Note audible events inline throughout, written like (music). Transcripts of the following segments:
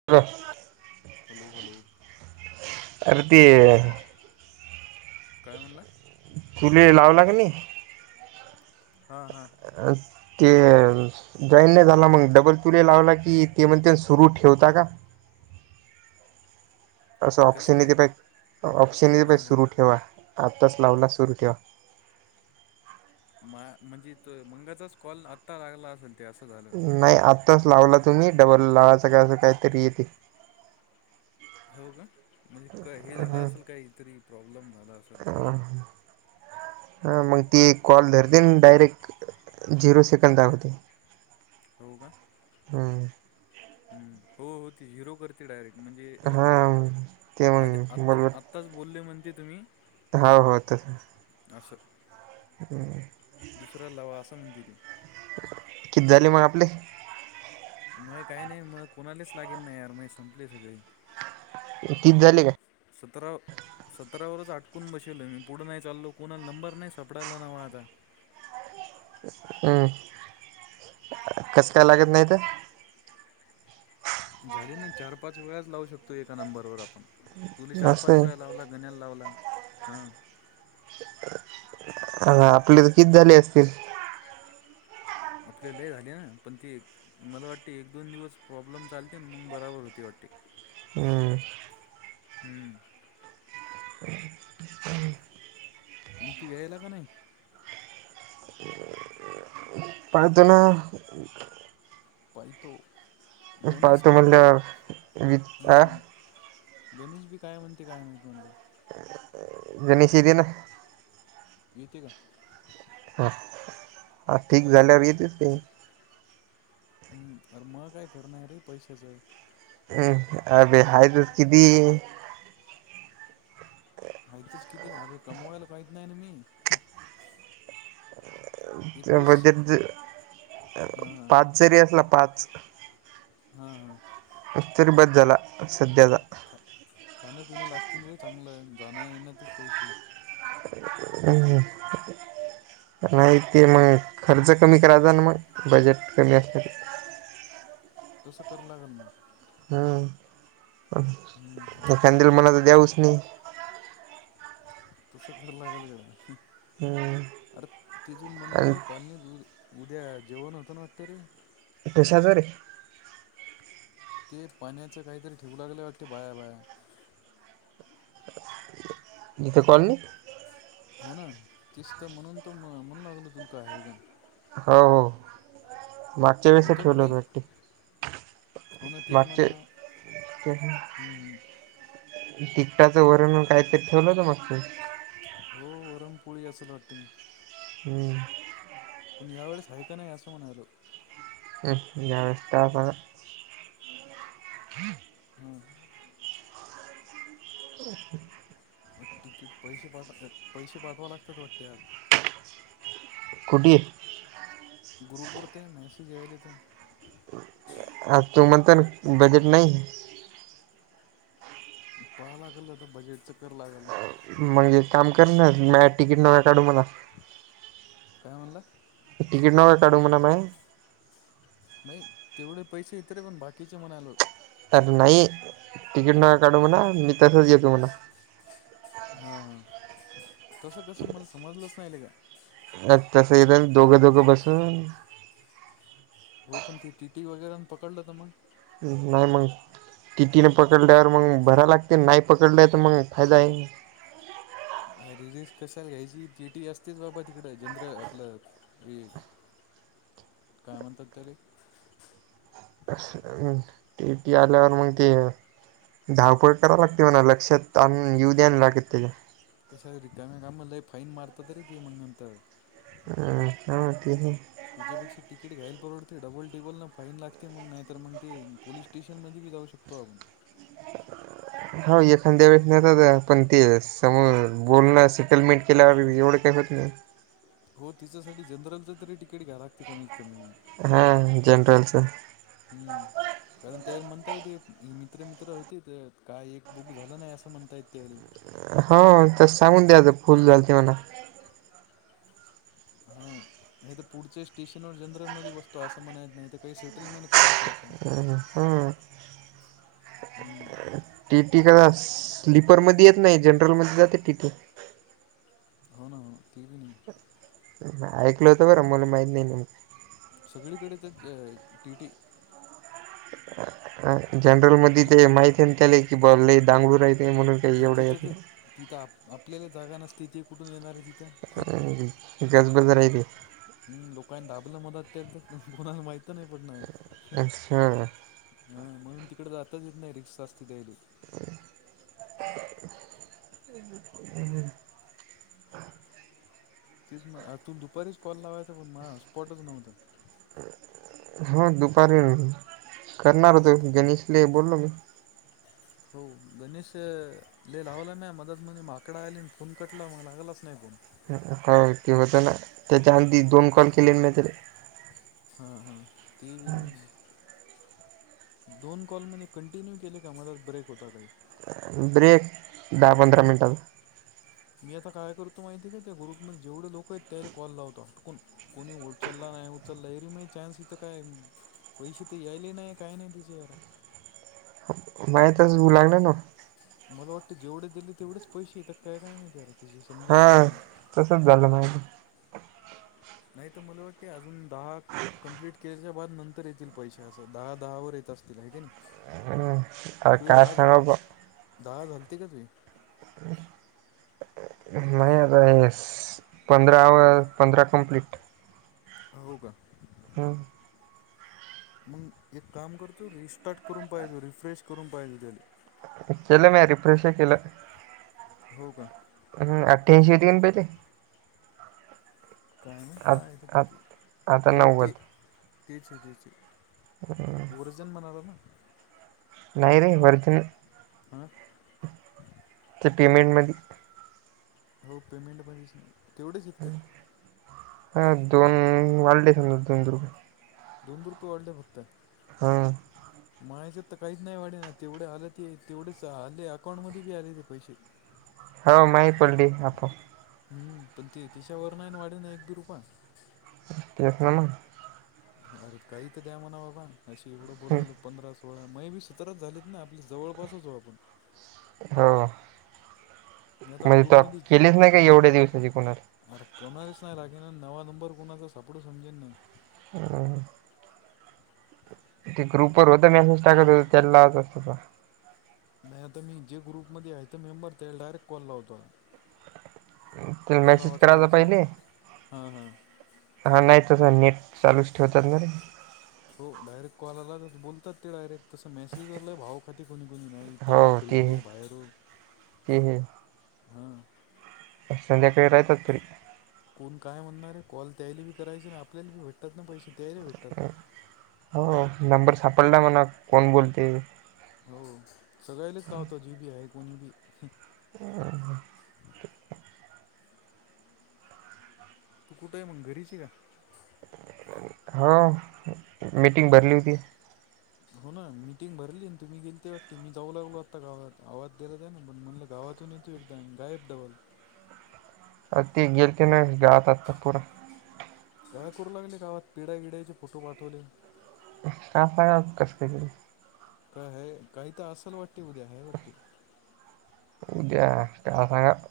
(unintelligible) Hello hello अरे ते काय म्हणला? तुले लावला क नी? हा हा. (unintelligible) जॉईन नाही झाला मग डबल तुले लावला की ते म्हण ते सुरू ठेवता का. असं कसं ऑप्शन काय ते पा ऑप्शन ते पा हां हां सुरू ठेवा आत्ताच लावला सुरू ठेवा. मा म्हणजे त मंगाचाच कॉल आत्ता लागला असेल ते असं. झालं नाही आत्ताच लावला तुम्ही डबल लावायच काय असं काहीतरी येते. हो का म्हणजे का हे झालं हां असल काहीतरी प्रॉब्लेम झाला असेल. हम ह हा मग ती कॉल एक धरते डायरेक्ट झिरो सेकंड दाखवते. हो का? हम्म हम्म हो हो ते जिरो करते डायरेक्ट म्हणजे अ हां ते आद मग आता आ आत्ताच बोलले म्हणते तुम्ही हाव हो तसं असल ह दुसऱ्याला असा लावा असं म्हणती ती. कित झाले मग आपले? मय काही नाही म कोणालाच लागेल नाही यार मय संपले सगळे. तीस झाले काय? सतराव सतरावरच आटकून बशेलो मी पुढे नाही चाललो कोणाला नंबर नाही सापडायला नवा आता. हम्म कसं काय लागत नाही तर? झाले ना चार-पाच वेळाच लावू शकतो एका नंबरवर आपण तुला असं चार-पाच वेळा लावला गण्याला लावला हा. हा आपले तर किती झाले असतील. आपल्या लई झाली ना पण ती मला वाटते एक दोन दिवस प्रॉब्लेम चालते मग बराबर होते वाटते. हम्म हम्म (unintelligible) मग तू यायला का नाही? पडतो ना हम्म पाहि तो गणेश पाहतो काय म्हणते म्हणल्यावर वि हम्म आ हम्म. गणेश बी काय म्हणते काय माहित म्हणलं. जमीशी देनं येते का? हा हा ठीक झाल्यावर येतेच काय? हम्म अरे मा काय खरं नाही रे पैशाचं अ अभे हयत किती हे. माहीचच किती हवे कमवायला काहीत नाही ना मी ह. त्या एकवीस बड्डेत जर हां हां पास जरी असला पास. हा हा. अस्तिरबद झाला सध्याचा. खा खाण पिणं लागतील रे चांगलं आहे जाणं येण्यातच पैसे. हम्म. नाही ते मग खर्च कमी करायचा ना मग बजेट कमी असत. तसं करू लाग मग. हम्म हम्म, पण एखन दिलं मला तर द्या उसने तस खरां लागेल गड ह हम्म अरे तिथून आणि म्हणलं कॉलनीत. उद्या जेवण होतं ना वाटतंय रे. कशाच रे? ते पाण्याचं काहीतरी ठेवू लागले वाटत बाया बाया. इथं कॉलनीत. हो ना तिस तर म्हणून तो म म्हणू लागल तुलका आहे एकदम. हो हो मागच्या वेळेस होतं का ठेवलं अस काही वाटे. हो ना तेच म्हणाला हम्म हम्म. तिकटाचं वरण काहीतरी ठेवलं होत मागते. हो वरमपोळी असंल हॉटिंग. हम्म. पण यावेेळेस हऐका नाही असं म्हणालो. हम्म जावस्था आ मला. हा. (unintelligible) तिकीट पैसे पाट पैसे पाठवा लागतात वाटते आज. कुटी हे. गुरुपूर ते मेसेज जयलेत. आ तू म्हण तन बजेट नाही. पहाव लागेल आता बजेटच करवं लागल. मग एक काम कर ना मे तिकीट नग काढू मला. काय म्हणलं. तिकीट न काढू म्हणा मये नाही तेवढे पैसे हायत ते पण बाकीचे म्हणालो. अरे नाही तिकीट हां न काढू म्हणा मी तसंच येतो म्हणा. हा हा तस कसं मला समजलंच नाही आले का. अ तस जण दोघं दोघं बसून. हो पण ती टीटी वगैरे पकडलं तर मग. हं नाही मग. तिटीने पकडल्यावर मग भराव लागते नाही पकडल्या तर मग फायदा आहे. रिलीज कशाला घ्यायची टी टी असतेच बाबा तिकड जनर आपलं ही काय म्हणतात त्याले. असं हे टीटी आल्यावर मग ते. धावपळ कराव लागते म्हणा लक्षात आण येऊ द्या लागत त्याच्या. कशाला रिकामा करा मग लय फाईन मारतात रे ते मग नंतर हम्म हम्म तिन्ही. तिच्यापेक्षा तिकीट घायला परवडते डबल टेबल ना फाईन लागते मग नाहीर मग ते पोलिस स्टे ट्यूशनमध्ये बी जाऊ शकतो आम्ही. हो एखांद्या वेळेस नसत आहे पण ते समोर बोलणं सेटलमेंट केला आहे मी बी एवढं काही होत नाही. हो तिच्यासाठी जनरलचा तरी तिकीट घ्या लागते कमीत कमी होऊन. हा जनरलचा. हम्म. कारण त्या म्हणता येते मित्र मित्र होती ते काय एक बघू झाला नाय असा म्हणतेय तेल. हा तर सांगून द्याचं फुल झाल ते मना. हा. नाही तर पुढचे स्टेशन वर जनरल मध्ये बसतो असं म्हणायच नाही तर का ही सेटलमेंट करायचं असं. हम्म हम्म. हम्म. टी टी का स्लीपर मध्ये येत नाही जनरलमध्ये जाते टी. टी. हो ना ते बी नाही. ऐकल होतं बरं मला माहित नाही न मग. सगळीकडे त्या ज टी. टी. अ जनरल मध्ये जे ते माहिती त्याले की ब लई दांगळूर आहे ते म्हणुन. आणि तिथंच तिथं आप आपल्याला जागा नसते ती कुठून येणारे ती. गजबाजर आहे ते. हम्म दुकान दाबला मदा त्यांचा कोणालाही माहितं नाही पडणार. अच्छा हा म्हणून तिकडं जातच येत नाय रिक्षा असती. (unintelligible) (inaudible) हम्म हम्म. तीच म तु दुपारीच कॉल लावायचा पण मला हॉट स्पॉटच नव्हतं. हो दुपारी करणार होतो गणेशलाही बोललो मी. हो गणेश लय लावलं मे मदत म्हणे माकड आयलेन फोन कटला मग लागलाच नाही फोन. काय एकटे होतं ना त्याच्या अधी दोन कॉल केले मी तरी. हा हा. हम्म दोन कॉल म्हणे कॉन्टिन्यू केला का मदा ब्रेक होता काय. ब्रेक दहा पंधरा मिनिटाचा. मी आता काय करतो माहिती का त्या ग्रुपमध्ये जेवढे लोकं आहेत त्याला कॉल लावतो अटकून. कोणी उचलला नाही उचलला ऐरीम चान्स इथं काय पैशे तर यायले नाय काय नाय. (unintelligible) मायतच (unintelligible) ना. मला वाटतं जेवढे दिले ततेवढेच पैशे येतात काय काय माहिती अरे तिजें समजेन नाय मला. तसच झालं माहिती. नाही तर मला वाटते अजून दहाक कंप्लीट केल्याच्या बाद नंतर येतील पैशे असं दहा दहा वर येत असतील आहे काय नाही. आता तुझे काय दहा झ सांगाव बा दहा झालते का तुझे? माय अगस पंधरा व पंधरा कंप्लीट. हो का? हा. मग एक काम करतो रिस्टार्ट करून पाहिचा रिफ्रेश करून पाहिचा त्याला. केलं मी रिफ्रेश केलं, हो का अजून अठ्यांशी. (unintelligible) काय माहित काय आहे ते आ किती आता हो नव्वद ते तेच हेज्याचे. हां जन म्हणार ना. नाही रे वरती नाही. अं? ते पेमेंटमधी. हो पेमेंटमध्येच नाही. तेवढेच आहेत काय? हं दोन व्हॅलिडेशनला दोन रुपये. दोन रुपये वाढले फक्त. हम्म. मायचं तर काहीच नाही वाढे ना तेवढे आलं ते तेवढेच आले अकाउंटमध्ये बी आले ते पैसे. हो माहीत पडली आपो हम्म पण ते तिच्यावर नाही ना वाढे एक बी रुपया. तेच ना मग. अरे काही तर द्या म्हणा बाबा अशी एवढं बोलायलो पंधरा स हो ना मै बी सतराच झालीत ना आपली जवळपासच अहो आपण. हो मी आता म्हणजे त्या ग्रुपमध्ये केलीच नाही का हां एवढ्या दिवसाची पुन अरे कुणालाच नाही लागेना आणि नवा नंबर कोणाचा सापडू समजेन नाही. हम्म, हम्म. ते ग्रुपवर होत मेसेज टाकत होता त्यांला (unintelligible) तसा. नाही आता मी जे ग्रुपमध्ये आहे ते मेंबर त्याला डायरेक्ट कॉल लावतो आता. त्याला उचला मेसेज वाटला करायचा उचला. पहिले हा, हा. हा नाही तसं नेट चालूच ठेवतात ना रे. हो डायरेक्ट कॉल आला बोलतात ते डायरेक्ट तस मसेजवर लय भाव कधी कोणी कोणी नाई तो फ्री हो, भायर हो. ए हे हां संध्याकाळी राहतात फ्री. कोण काय म्हणणार आहे. कॉल त्यायले बी करायचे आणि आपल्याले भेटतात ना पैसे त्यायले भेट हो नंबर सापडला म्हणा कोण बोलते ते. हो सगळ्यालाच लावतात जी बी आहे कोणी बी. हं हम्म. तू कुठे आहे मग घरीच आहे का? हो, मीटिंग भरली होती. हो ना मीटिंग भरली आणि तुम्ही गेलते वाटते मी जाऊ लागलो आत्ता गावात. आवाज दिला त्याने पण म्हणलं गावातून (unintelligible) एकदम गायब डबल. अ ते गेलती ना गावात आता पुढं. काय करू लागले गावात पिड्या विड्याचे फोटो पाठवले. (unintelligible) काय हे काही तर असेल वाटते उद्या आहे वाटते. उद्या काय सांगाव.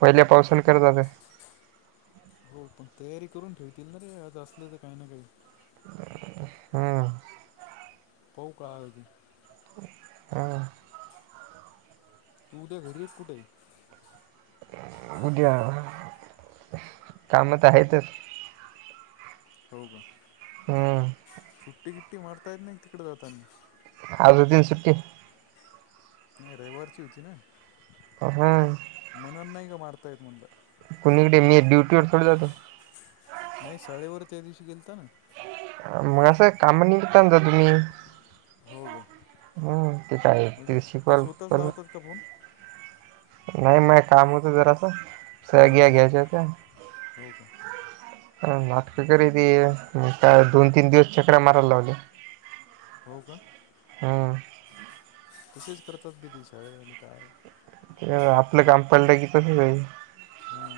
पहिल्या पावसान करता ते. हो पण तयारी करून ठेवतील ना रे आज असले तर काही ना काही. हम्म. पाहू काळ अजून. हा. तू उद्या घरी आहे का कुठे आहे? उद्या कामतर आहेतच. हो का? हम्म. सुट्टी गिट्टी मारता येत नाही तिकडे जाताने? आज उद्या सुट्टी. नाही रविवारची होती ना? आ हा मनन नाय ग मारता येत म्हणला. कोणीकडे मी ड्युटीवर थोडी जातो. नाही शाळेवर त्या दिवशी गेलतो ना. मग असं कामा नीडतान जा तुम्ही. हो का हम्म ते काय ते शिकवल पण कबुन नाही मग काम होतं जरासा साय घ्या हां घ्यायच्या होतेय. हो का? अ नाटकं करी ती म काय दोन-तीन दिवस चक्रा मारायला लावल्या. (unintelligible) हो का? हां तसेच करतात बी दी शाळे (unintelligible) काय? आपलं काम पाडलं की तसंच होईल. हा.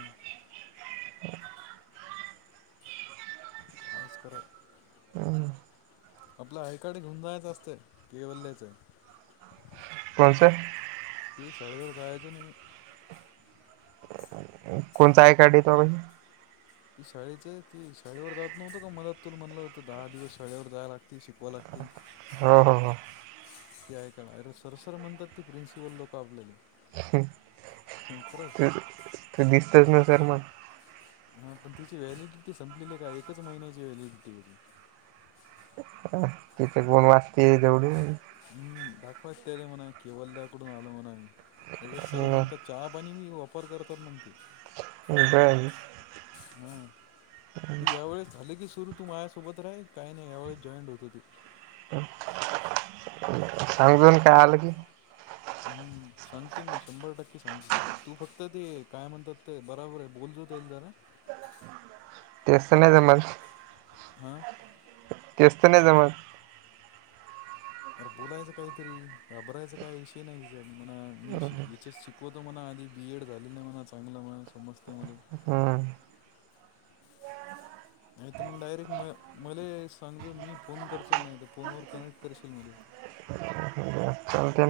(inaudible) (inaudible) आयस करो हम्म. आपल्या आयकार्ड घेऊण जायचं असते केवल्याचा. कोणच? ती शाळेवर जायचे ना मी. कोणचा आयकार्ड येतो बाई? ती शाळेच ती शाळेवर जात नव्हत का मदा तुल म्हणलं होतं दहा दिवस शाळेवर जायला लाग ती शिकवा लागतील. हो हो हो ती ऐकाणारी सर सर म्हणतात ती प्रिन्सिपल लोकं आपल्याली. तर तर दिसतच ना सर मग. हा पण तिची व्हॅलिडिटी संपलेली काय एकच महिन्याची व्हॅलिडिटी होती. तिथे गोण वाजती तेवढी. हम्म दाखवायच त्यार म्हणा केवल्ल्या कडून आलो म्हणून लगेच सर म्हणतात चहा पाणी बी ऑफर करतात म्हणते. बर हा तू यावेेळेस झाले की सुरू तू मायास सोबत राईल काही नाही यावेळेस जॉईंट होतो तु. सांग जून काय आलं की. ह (inaudible) हम्म, (inaudible) सांगतो मी शंभर टक्के सांगतो तुला तू फक्त ते काय म्हणतात ते बराबर आहे बोलतो तेल जरा. तेच तर नाय जमत. हा तेच नाही तर जमत. अरे बोलायचं काहीतरी घाबरायचा काय विषय नाही हिजा म्हणा मी शि याच्या शिक कोई तो मणा आधी बी एड झालो नाही मला चांगलं मणा समजते मले. हा आणि तर मग डायरेक्ट म मले सांग जर फोन करचल नाही तर फोनवर कनेक्ट करशील म्हणे. चालते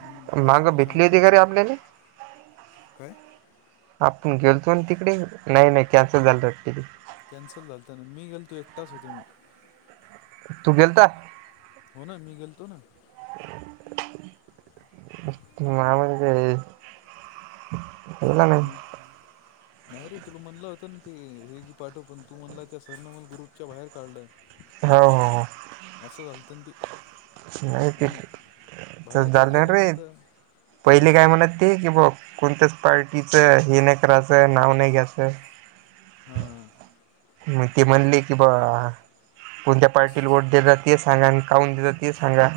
हम्म, तसं मंग मी भेटली सांगतो होती का रे आपल्याला? काय आपण गेलतो तिकडे नाही नाही कॅन्सल झालं वाटतं तिकडे. कॅन्सल झालंत ना मी गेलतो एकटाच होतो मी. तू गेलता हो ना मी गेलतो ना. तू मला म्हणजे काय रे हम्म. नाही रे तुला म्हणल होत ना ते हे गी पाठव, पण तू म्हणला त्या सरनं मला त्या ग्रुपच्या बाहेर काढलं. हो हो हो. असं झालतीन ती. नाही ते चल बाहेर जाऊद्या काढल्याच्या रे. नंतर हां पहिले काय म्हणायचं? ठीक आहे बुवा. कोणत्याच पार्टीचं हे नाही करायचं, नाव नाही घ्यायचं. हा. मग ती म्हणली की बा कोणत्या पार्टीला वोट देतात ते सांगा आणि काहून देतात ते सांगा.